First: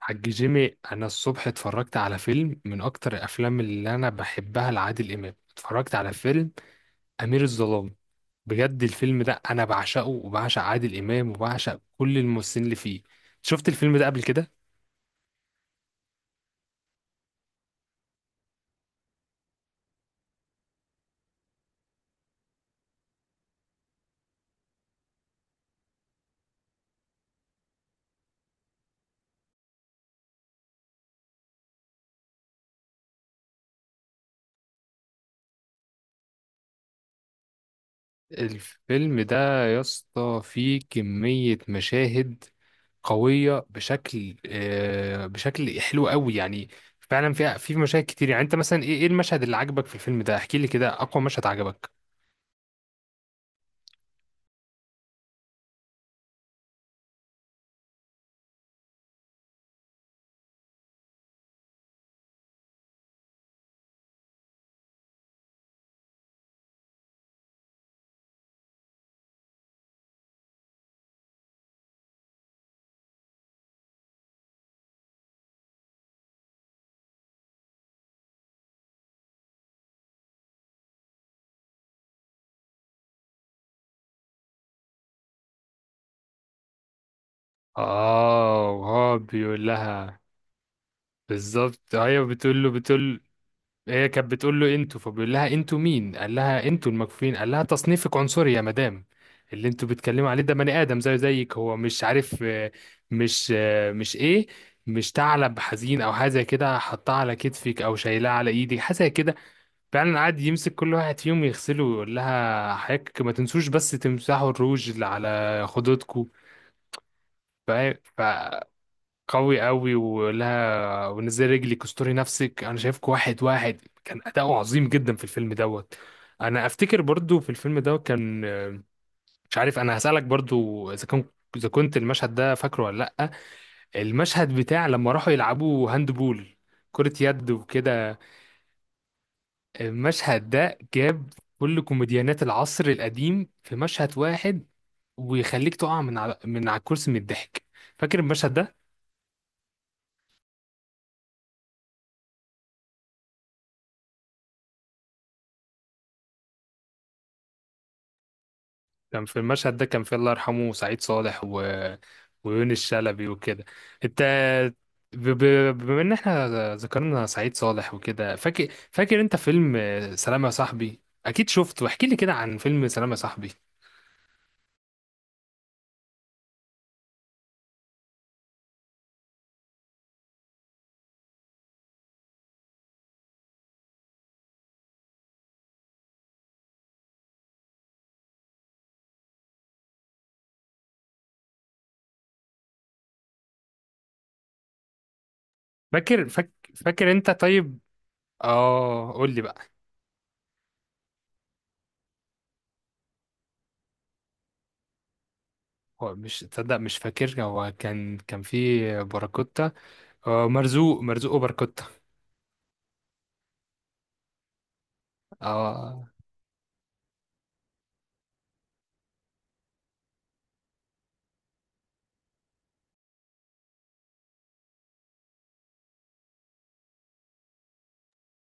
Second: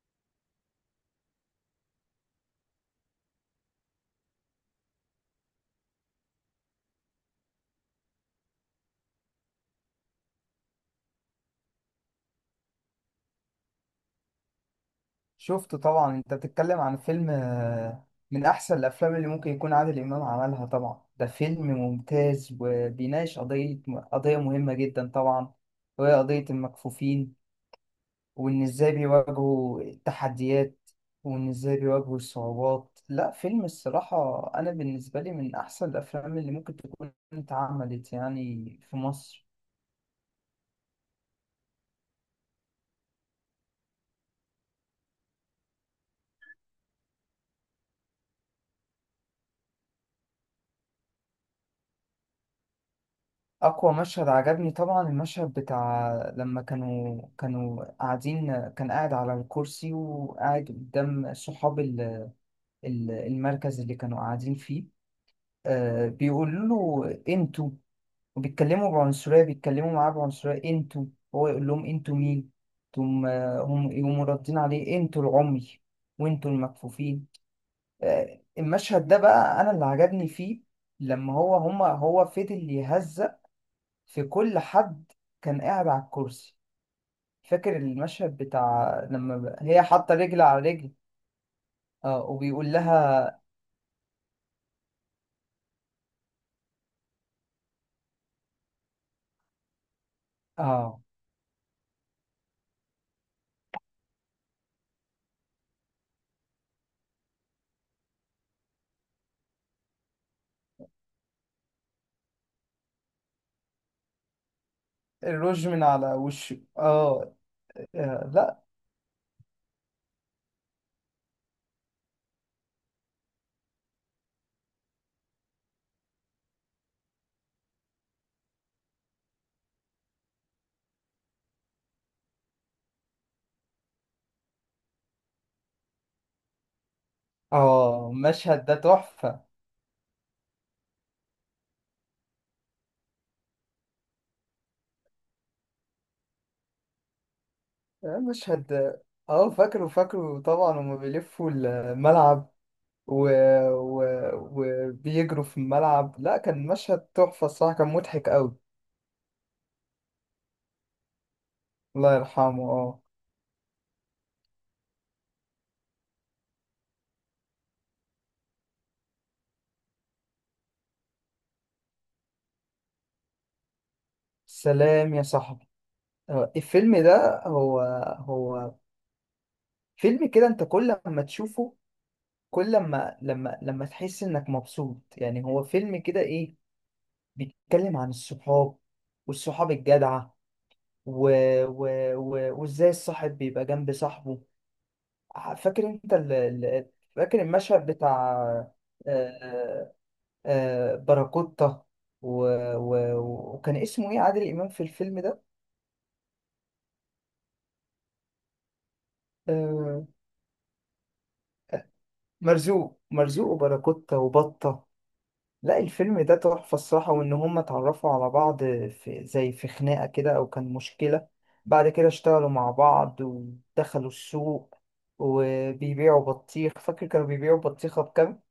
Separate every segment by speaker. Speaker 1: حاج جيمي، انا الصبح اتفرجت على فيلم من اكتر الافلام اللي انا بحبها لعادل امام. اتفرجت على فيلم امير الظلام. بجد الفيلم ده انا بعشقه، وبعشق عادل امام، وبعشق كل الممثلين اللي فيه. شفت الفيلم ده قبل كده؟
Speaker 2: شفت طبعا، انت بتتكلم عن فيلم. من احسن الافلام اللي ممكن يكون عادل امام عملها. طبعا ده فيلم ممتاز وبيناقش قضية مهمة جدا طبعا، وهي قضية المكفوفين، وان ازاي بيواجهوا التحديات، وان ازاي بيواجهوا الصعوبات. لا، فيلم الصراحة انا بالنسبة لي من احسن الافلام اللي ممكن تكون اتعملت يعني في
Speaker 1: الفيلم ده
Speaker 2: مصر.
Speaker 1: يا اسطى فيه كمية مشاهد قوية بشكل، بشكل حلو قوي يعني. فعلا في مشاهد كتير. يعني انت مثلا ايه المشهد اللي عجبك في الفيلم ده؟ احكي لي كده اقوى مشهد عجبك.
Speaker 2: أقوى مشهد عجبني طبعا المشهد بتاع لما كانوا قاعدين، كان قاعد على الكرسي وقاعد قدام صحاب المركز اللي كانوا قاعدين فيه. آه، بيقولوا له: انتوا، وبيتكلموا بعنصرية، بيتكلموا معاه بعنصرية: انتوا. هو يقول لهم: انتوا مين؟ تم، هم يقوموا ردين عليه: انتوا العمي وانتوا المكفوفين. آه، المشهد ده بقى أنا اللي عجبني فيه، لما هو فضل يهزأ في كل حد، كان قاعد على الكرسي. فاكر المشهد
Speaker 1: اه،
Speaker 2: بتاع
Speaker 1: وهو
Speaker 2: لما
Speaker 1: بيقول
Speaker 2: هي حاطة
Speaker 1: لها
Speaker 2: رجل على رجل.
Speaker 1: بالظبط. هي
Speaker 2: اه،
Speaker 1: بتقول له،
Speaker 2: وبيقول
Speaker 1: بتقول.
Speaker 2: لها.
Speaker 1: هي كانت بتقول له انتوا، فبيقول لها انتوا مين؟ قال لها انتوا المكفوفين. قال لها تصنيفك عنصري يا مدام، اللي انتوا بتتكلموا عليه ده بني
Speaker 2: اه،
Speaker 1: ادم زيه زيك، هو مش عارف مش مش ثعلب حزين او حاجه زي كده، حطها على كتفك او شايلها على ايدك حاجه زي كده. فعلا قعد يمسك كل واحد فيهم يغسله ويقول لها حضرتك ما تنسوش بس تمسحوا الروج اللي على
Speaker 2: الروج من على
Speaker 1: خدودكم.
Speaker 2: وشه. اه.
Speaker 1: ف... ف...
Speaker 2: لا.
Speaker 1: قوي قوي ولها، ونزل رجلك، استوري نفسك، انا شايفك. واحد واحد كان اداؤه عظيم جدا في الفيلم دوت. انا افتكر برضو في الفيلم دوت كان، مش عارف، انا هسألك برضو اذا كنت المشهد ده فاكره ولا لا؟ المشهد بتاع لما راحوا يلعبوا هاند بول، كرة يد
Speaker 2: اه،
Speaker 1: وكده.
Speaker 2: المشهد ده تحفة.
Speaker 1: المشهد ده جاب كل كوميديانات العصر القديم في مشهد واحد، ويخليك تقع من على الكرسي من الضحك. فاكر المشهد ده؟
Speaker 2: المشهد، اه، فاكره، فاكره طبعا. هما بيلفوا الملعب و... و... وبيجروا في الملعب. لا، كان مشهد تحفة الصراحة، كان مضحك قوي.
Speaker 1: كان في المشهد ده، كان في الله يرحمه سعيد صالح، و...
Speaker 2: الله يرحمه،
Speaker 1: ويونس
Speaker 2: اه.
Speaker 1: شلبي وكده. انت، ب... ب... بما ان احنا ذكرنا سعيد صالح وكده، فاكر انت فيلم سلام يا صاحبي؟ اكيد شفته. احكي لي كده عن فيلم سلام يا صاحبي.
Speaker 2: سلام يا صاحبي. الفيلم ده هو فيلم كده، انت كل ما تشوفه، كل ما لما تحس انك مبسوط، يعني هو فيلم كده، ايه، بيتكلم عن الصحاب والصحاب الجدعة و... و... وازاي الصاحب بيبقى جنب صاحبه. فاكر انت
Speaker 1: فاكر فاك... فاكر انت
Speaker 2: فاكر
Speaker 1: طيب؟
Speaker 2: المشهد بتاع.
Speaker 1: اه، قول لي بقى.
Speaker 2: آه، آه، باراكوتا، و... و... وكان اسمه ايه عادل امام في الفيلم ده؟
Speaker 1: هو مش تصدق، مش فاكر، هو كان في باراكوتا.
Speaker 2: آه،
Speaker 1: مرزوق مرزوق وباراكوتا.
Speaker 2: مرزوق، مرزوق وباراكوتا وبطة. لا،
Speaker 1: اه،
Speaker 2: الفيلم ده تحفة الصراحة، وإن هما اتعرفوا على بعض في زي في خناقة كده أو كان مشكلة، بعد كده اشتغلوا مع بعض ودخلوا السوق وبيبيعوا بطيخ. فاكر كانوا بيبيعوا بطيخة بكام؟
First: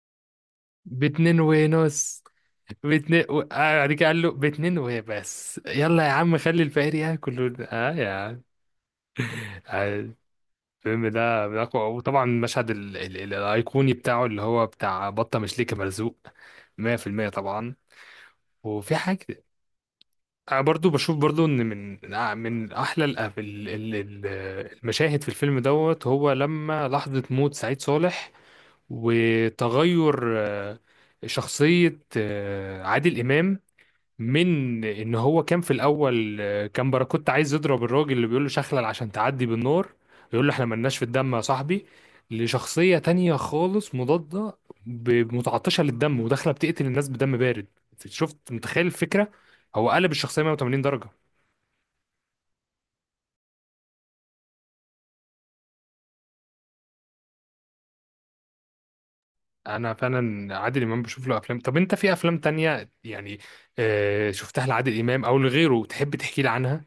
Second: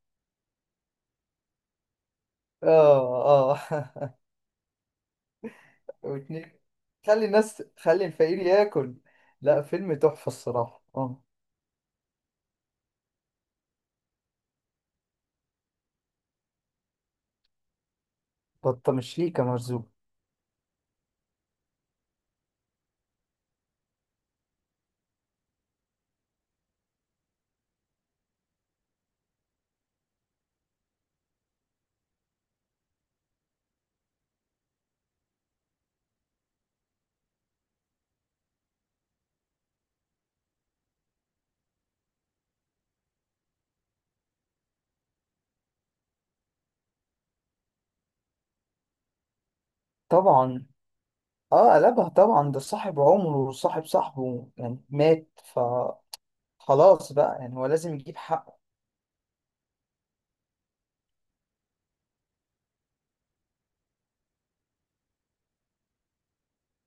Speaker 1: باتنين ونص.
Speaker 2: آه.
Speaker 1: باتنين و...
Speaker 2: آه.
Speaker 1: بعد كده قال له باتنين وبس، يلا يا عم
Speaker 2: واتنين،
Speaker 1: خلي الفقير
Speaker 2: خلي
Speaker 1: ياكل،
Speaker 2: الناس،
Speaker 1: اه
Speaker 2: خلي
Speaker 1: يا
Speaker 2: الفقير
Speaker 1: عم.
Speaker 2: ياكل. لا، فيلم
Speaker 1: آه،
Speaker 2: تحفة الصراحة،
Speaker 1: الفيلم
Speaker 2: آه.
Speaker 1: ده من أقوى. وطبعا المشهد الايقوني بتاعه اللي هو بتاع "بطه مش ليكي مرزوق". 100% طبعا.
Speaker 2: بطة
Speaker 1: وفي
Speaker 2: مش ليكة
Speaker 1: حاجه،
Speaker 2: مرزوق.
Speaker 1: أنا برضو بشوف برضو ان من، من احلى ال... ال- المشاهد في الفيلم دوت، هو لما لحظه موت سعيد صالح، وتغير شخصية عادل إمام، من ان هو كان في الاول، كان باراكوتا عايز يضرب الراجل اللي بيقول له "شخلل عشان تعدي بالنار"، يقول له "احنا ملناش في الدم يا صاحبي"، لشخصية تانية خالص مضادة، متعطشة للدم، وداخلة بتقتل الناس بدم بارد. شفت؟ متخيل الفكرة؟ هو قلب الشخصية
Speaker 2: طبعا.
Speaker 1: 180 درجة.
Speaker 2: آه، قلبها طبعا، ده صاحب عمره وصاحب صاحبه يعني مات، فخلاص بقى يعني هو لازم يجيب حقه.
Speaker 1: انا فعلا عادل امام بشوف له افلام. طب انت في افلام تانية يعني شفتها لعادل امام او لغيره تحب تحكي لي عنها؟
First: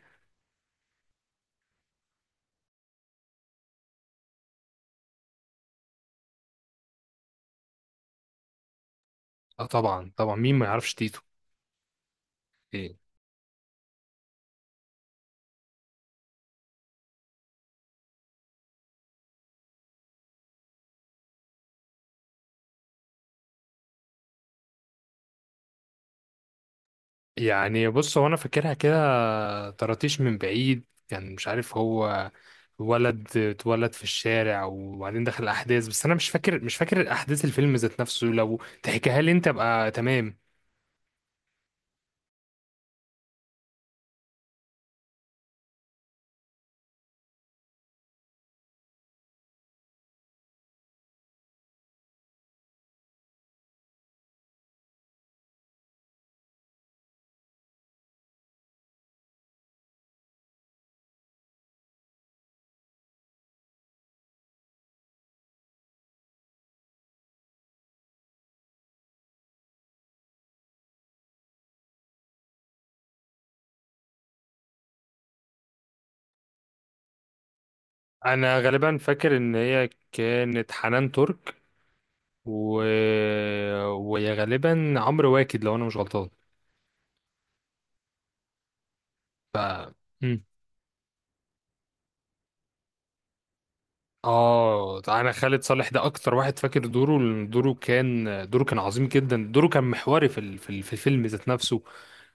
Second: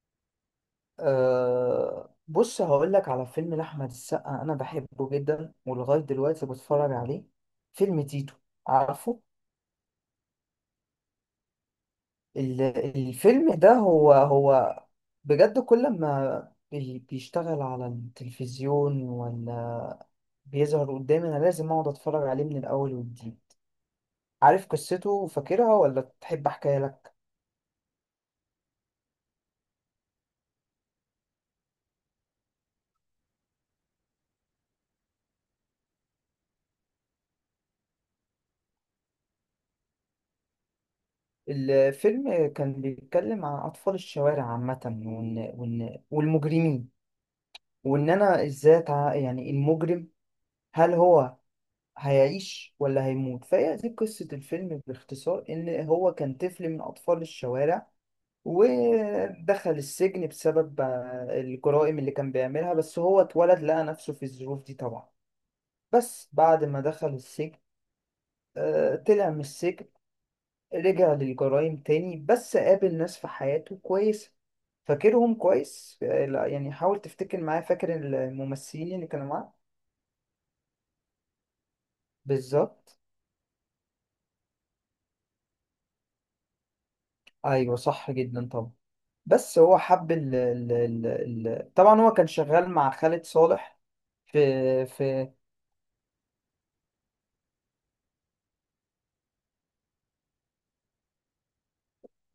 Speaker 2: أه، بص، هقول لك على فيلم لأحمد السقا، أنا بحبه جدا ولغاية دلوقتي بتفرج عليه. فيلم تيتو، عارفه.
Speaker 1: اه، طبعا طبعا، مين ما يعرفش تيتو.
Speaker 2: ال-
Speaker 1: إيه؟
Speaker 2: الفيلم ده هو بجد، كل ما بيشتغل على التلفزيون ولا بيظهر قدامي أنا لازم أقعد أتفرج عليه من الأول والجديد. عارف قصته وفاكرها ولا تحب أحكيها لك؟
Speaker 1: يعني بص، هو انا فاكرها كده. طرطيش من بعيد، كان مش عارف هو ولد اتولد في الشارع، وبعدين دخل الاحداث. بس انا مش فاكر احداث الفيلم ذات نفسه. لو تحكيها لي انت ابقى تمام.
Speaker 2: الفيلم كان بيتكلم عن أطفال الشوارع عامة، وإن والمجرمين، وان انا ازاي يعني المجرم، هل هو هيعيش ولا هيموت؟ فهي دي قصة الفيلم باختصار، إن هو كان طفل من أطفال الشوارع ودخل السجن بسبب الجرائم اللي كان بيعملها. بس هو اتولد، لقى نفسه في الظروف دي طبعا. بس بعد ما دخل السجن، طلع من السجن، رجع للجرائم تاني، بس قابل ناس في حياته كويسة. فاكرهم كويس؟ لا، يعني حاول تفتكر معايا. فاكر
Speaker 1: انا
Speaker 2: الممثلين
Speaker 1: غالبا
Speaker 2: اللي كانوا
Speaker 1: فاكر
Speaker 2: معاه؟
Speaker 1: ان هي كانت حنان ترك، و...
Speaker 2: بالظبط.
Speaker 1: ويا غالبا عمرو واكد لو انا مش غلطان.
Speaker 2: ايوه صح، جدا طبعا.
Speaker 1: ف
Speaker 2: بس هو حب ال
Speaker 1: مم.
Speaker 2: ال ال ال طبعا هو كان شغال مع خالد صالح في
Speaker 1: اه
Speaker 2: في.
Speaker 1: انا، خالد صالح ده اكتر واحد فاكر دوره، لأن دوره كان عظيم جدا. دوره كان محوري في الفيلم ذات نفسه.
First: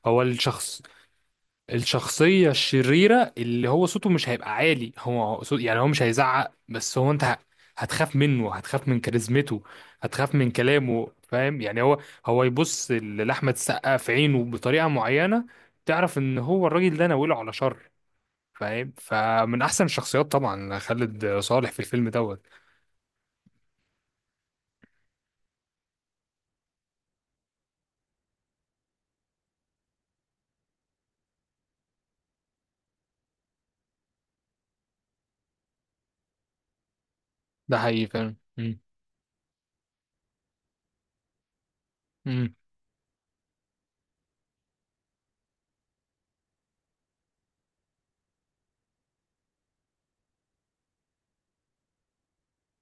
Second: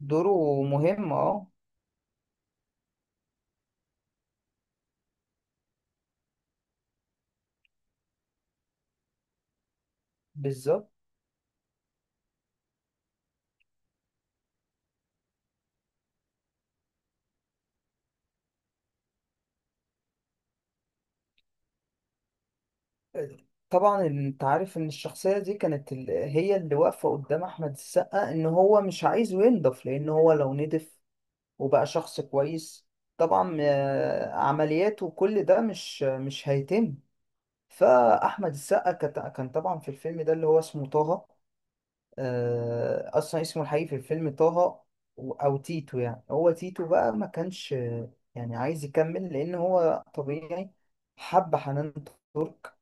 Speaker 1: هو
Speaker 2: دوره
Speaker 1: الشخص
Speaker 2: مهم، اه.
Speaker 1: الشخصية الشريرة، اللي هو صوته مش هيبقى عالي، هو صوت يعني هو مش هيزعق. بس هو انت هتخاف منه، هتخاف من كاريزمته، هتخاف من
Speaker 2: بالظبط.
Speaker 1: كلامه. فاهم يعني؟ هو يبص لأحمد السقا في عينه بطريقة معينة، تعرف ان هو الراجل ده ناوله على شر. فاهم؟ فمن احسن الشخصيات طبعا خالد صالح في الفيلم دوت.
Speaker 2: طبعا انت عارف ان الشخصية دي كانت هي اللي واقفة قدام احمد السقا، ان هو مش عايزه ينضف، لان هو لو نضف وبقى شخص كويس طبعا، عملياته وكل ده مش هيتم.
Speaker 1: ده حقيقي. فاهم؟
Speaker 2: فاحمد
Speaker 1: مم.
Speaker 2: السقا كان طبعا في الفيلم ده اللي هو اسمه طه.
Speaker 1: مم.
Speaker 2: اصلا اسمه الحقيقي في الفيلم طه، او تيتو. يعني هو تيتو بقى ما كانش يعني عايز يكمل، لان هو طبيعي حب حنان ترك،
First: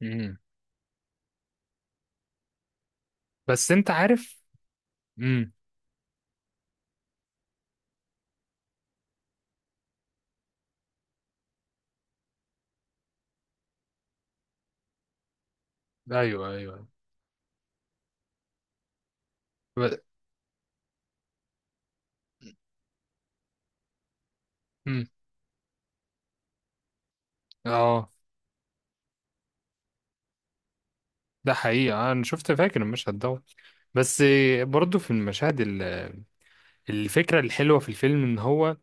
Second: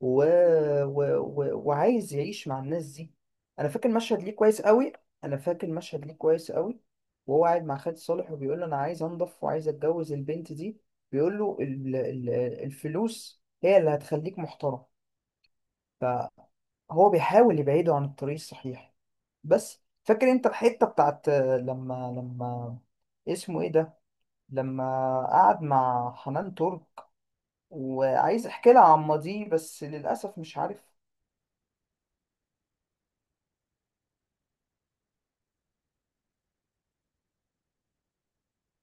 Speaker 2: و...
Speaker 1: مم.
Speaker 2: وعايز يعيش مع الناس دي. انا
Speaker 1: بس
Speaker 2: فاكر
Speaker 1: انت
Speaker 2: مشهد ليه
Speaker 1: عارف.
Speaker 2: كويس قوي. انا
Speaker 1: مم.
Speaker 2: فاكر مشهد ليه كويس قوي، وهو قاعد مع خالد صالح وبيقول له: انا عايز انضف وعايز اتجوز البنت دي. بيقول له: الفلوس هي اللي هتخليك محترم.
Speaker 1: ايوه،
Speaker 2: فهو
Speaker 1: ايوه.
Speaker 2: بيحاول يبعده عن الطريق الصحيح. بس
Speaker 1: ب...
Speaker 2: فاكر انت الحته بتاعت، لما اسمه ايه ده، لما
Speaker 1: مم.
Speaker 2: قعد مع حنان ترك
Speaker 1: اه،
Speaker 2: وعايز احكي لها عن ماضيه، بس للاسف مش عارف.
Speaker 1: ده حقيقة. أنا شفت، فاكر المشهد ده. بس برضه في المشاهد. الفكرة الحلوة في الفيلم إن هو،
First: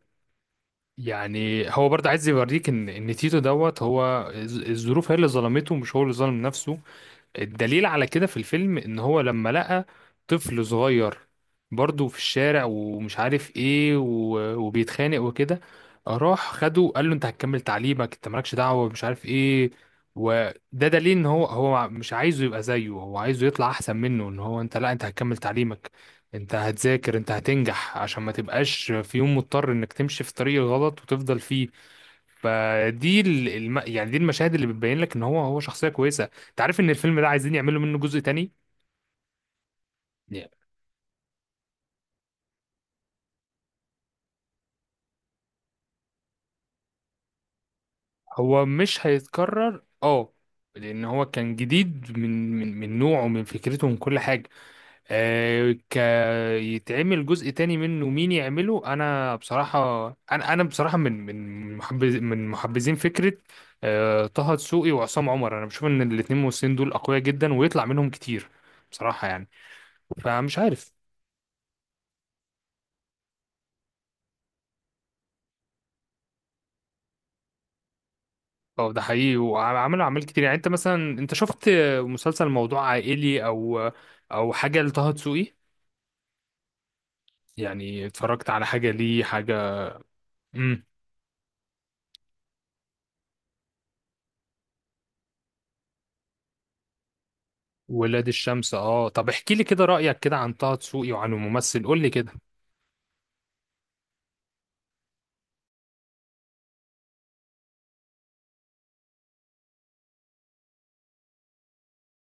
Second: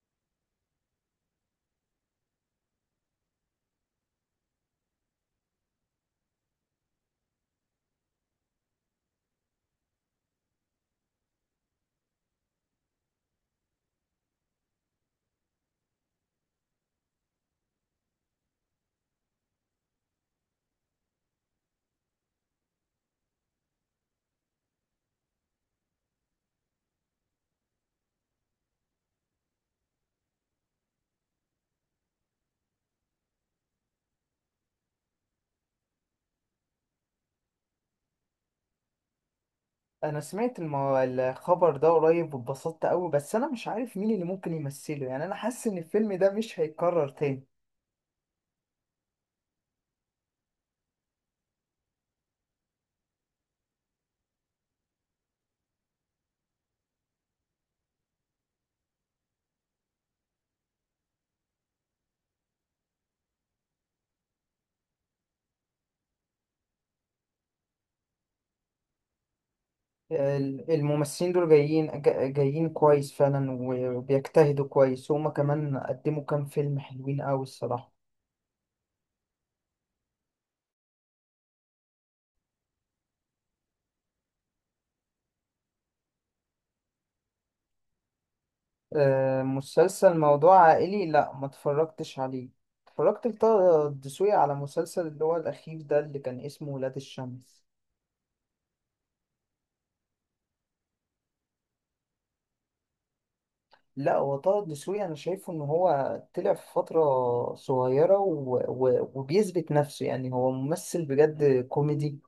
Speaker 1: يعني هو برضه عايز يوريك إن تيتو دوت، هو الظروف هي اللي ظلمته، مش هو اللي ظلم نفسه. الدليل على كده في الفيلم، ان هو لما لقى طفل صغير برضه في الشارع، ومش عارف ايه، وبيتخانق وكده، راح خده قال له انت هتكمل تعليمك، انت مالكش دعوة مش عارف ايه. وده دليل ان هو مش عايزه يبقى زيه، هو عايزه يطلع احسن منه، ان هو انت، لا انت هتكمل تعليمك، انت هتذاكر، انت هتنجح، عشان ما تبقاش في يوم مضطر انك تمشي في طريق غلط وتفضل فيه. فدي يعني دي المشاهد اللي بتبين لك ان هو شخصيه كويسه. انت عارف ان الفيلم ده عايزين يعملوا منه جزء تاني؟
Speaker 2: انا
Speaker 1: يعني
Speaker 2: سمعت الخبر ده قريب واتبسطت قوي، بس انا مش عارف مين اللي ممكن يمثله. يعني انا حاسس ان الفيلم ده مش هيتكرر تاني.
Speaker 1: هو مش هيتكرر، اه. لان هو كان جديد من نوعه، من فكرته، من كل حاجه. آه ك يتعمل جزء تاني منه، مين يعمله؟ انا بصراحه، انا بصراحه من محبذين فكره طه دسوقي وعصام عمر. انا بشوف ان الاثنين ممثلين دول اقوياء جدا، ويطلع منهم كتير بصراحه يعني. فمش عارف.
Speaker 2: الممثلين دول جايين، جايين كويس فعلا، وبيجتهدوا كويس، وهما كمان قدموا كام فيلم حلوين قوي الصراحه.
Speaker 1: اه، ده حقيقي، وعملوا اعمال كتير. يعني انت مثلا، انت شفت مسلسل "موضوع عائلي"، او حاجه لطه دسوقي؟ يعني اتفرجت على حاجه ليه، حاجه؟
Speaker 2: مسلسل موضوع
Speaker 1: امم
Speaker 2: عائلي لا، ما اتفرجتش عليه. اتفرجت لطه الدسوقي على مسلسل اللي هو الأخير ده اللي كان اسمه ولاد الشمس.
Speaker 1: ولاد الشمس. اه، طب احكي لي كده رايك كده عن طه دسوقي وعن الممثل، قول لي كده.
Speaker 2: لا، هو طه الدسوقي أنا شايفه إن هو طلع في فترة صغيرة وبيثبت نفسه، يعني هو ممثل بجد كوميدي،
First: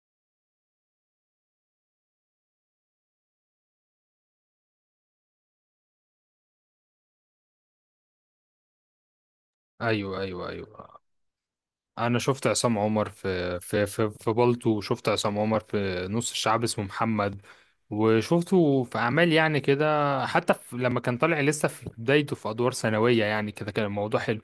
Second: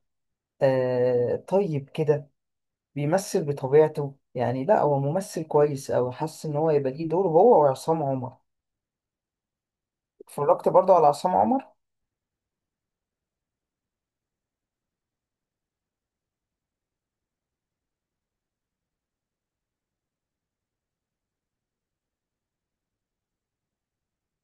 Speaker 2: آه، طيب كده، بيمثل بطبيعته يعني. لا، هو ممثل كويس أوي، حاسس إن هو يبقى ليه دور هو وعصام عمر.
Speaker 1: ايوه، ايوه،
Speaker 2: اتفرجت برضه
Speaker 1: ايوه.
Speaker 2: على عصام عمر.
Speaker 1: انا شفت عصام عمر في "بالطو"، وشفت عصام عمر في "نص الشعب اسمه محمد"، وشفته في اعمال يعني كده. حتى في لما كان طالع لسه في بدايته في ادوار ثانويه يعني كده، كان الموضوع حلو.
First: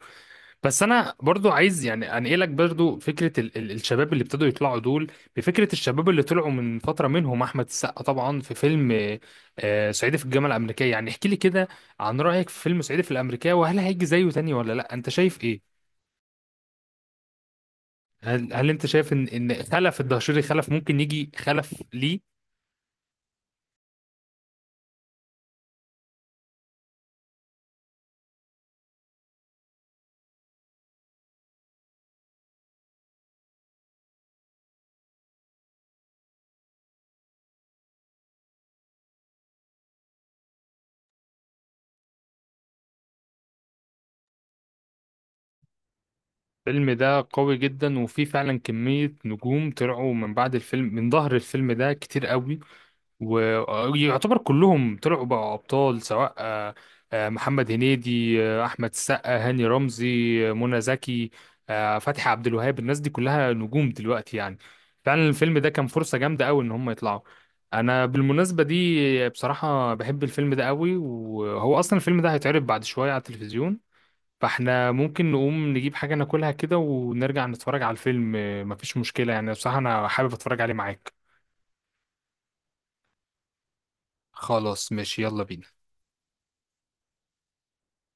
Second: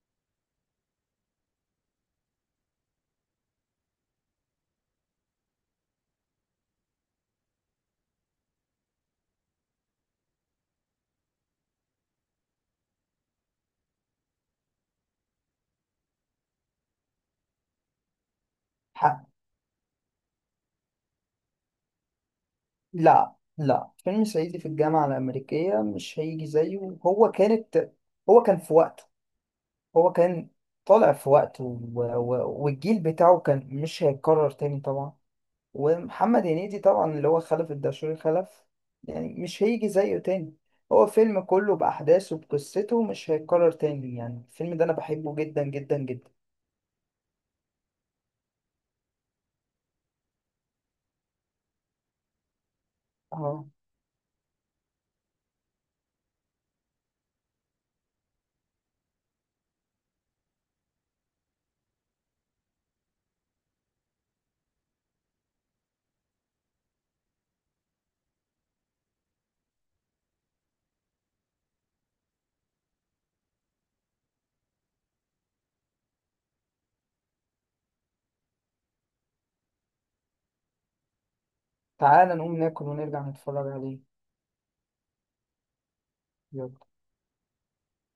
Speaker 1: بس انا برضو عايز يعني انقلك برضو فكره ال الشباب اللي ابتدوا يطلعوا دول. بفكره الشباب اللي طلعوا من فتره، منهم احمد السقا طبعا في فيلم "صعيدي في الجامعه الامريكيه". يعني احكي لي كده عن رايك في فيلم "صعيدي في الامريكيه"، وهل هيجي زيه تاني ولا لا، انت شايف ايه؟ هل انت شايف
Speaker 2: ح-
Speaker 1: ان خلف الدهشوري، خلف ممكن يجي خلف ليه؟
Speaker 2: لا، لا، فيلم صعيدي في الجامعة الأمريكية مش هيجي زيه. هو كانت، هو كان في وقته، هو كان طالع في وقته، والجيل بتاعه كان مش هيتكرر تاني طبعا. ومحمد هنيدي طبعا اللي هو خلف الدشوري خلف، يعني مش هيجي زيه تاني. هو فيلم كله بأحداثه بقصته مش هيتكرر تاني. يعني الفيلم ده أنا بحبه جدا جدا جدا.
Speaker 1: الفيلم ده قوي جدا، وفيه فعلا كميه نجوم طلعوا من بعد الفيلم، من ظهر الفيلم ده كتير قوي.
Speaker 2: اه،
Speaker 1: ويعتبر كلهم طلعوا بقى ابطال، سواء محمد هنيدي، احمد السقا، هاني رمزي، منى زكي، فتحي عبد الوهاب. الناس دي كلها نجوم دلوقتي يعني. فعلا الفيلم ده كان فرصة جامدة قوي ان هم يطلعوا. انا بالمناسبة دي بصراحة بحب الفيلم ده قوي، وهو اصلا الفيلم ده هيتعرض بعد شوية على التلفزيون. فاحنا ممكن نقوم نجيب حاجة ناكلها كده ونرجع نتفرج على الفيلم. مفيش مشكلة يعني، بصراحة انا حابب اتفرج عليه معاك.
Speaker 2: تعالى نقوم ناكل ونرجع نتفرج عليه.
Speaker 1: خلاص، ماشي، يلا بينا.
Speaker 2: يلا.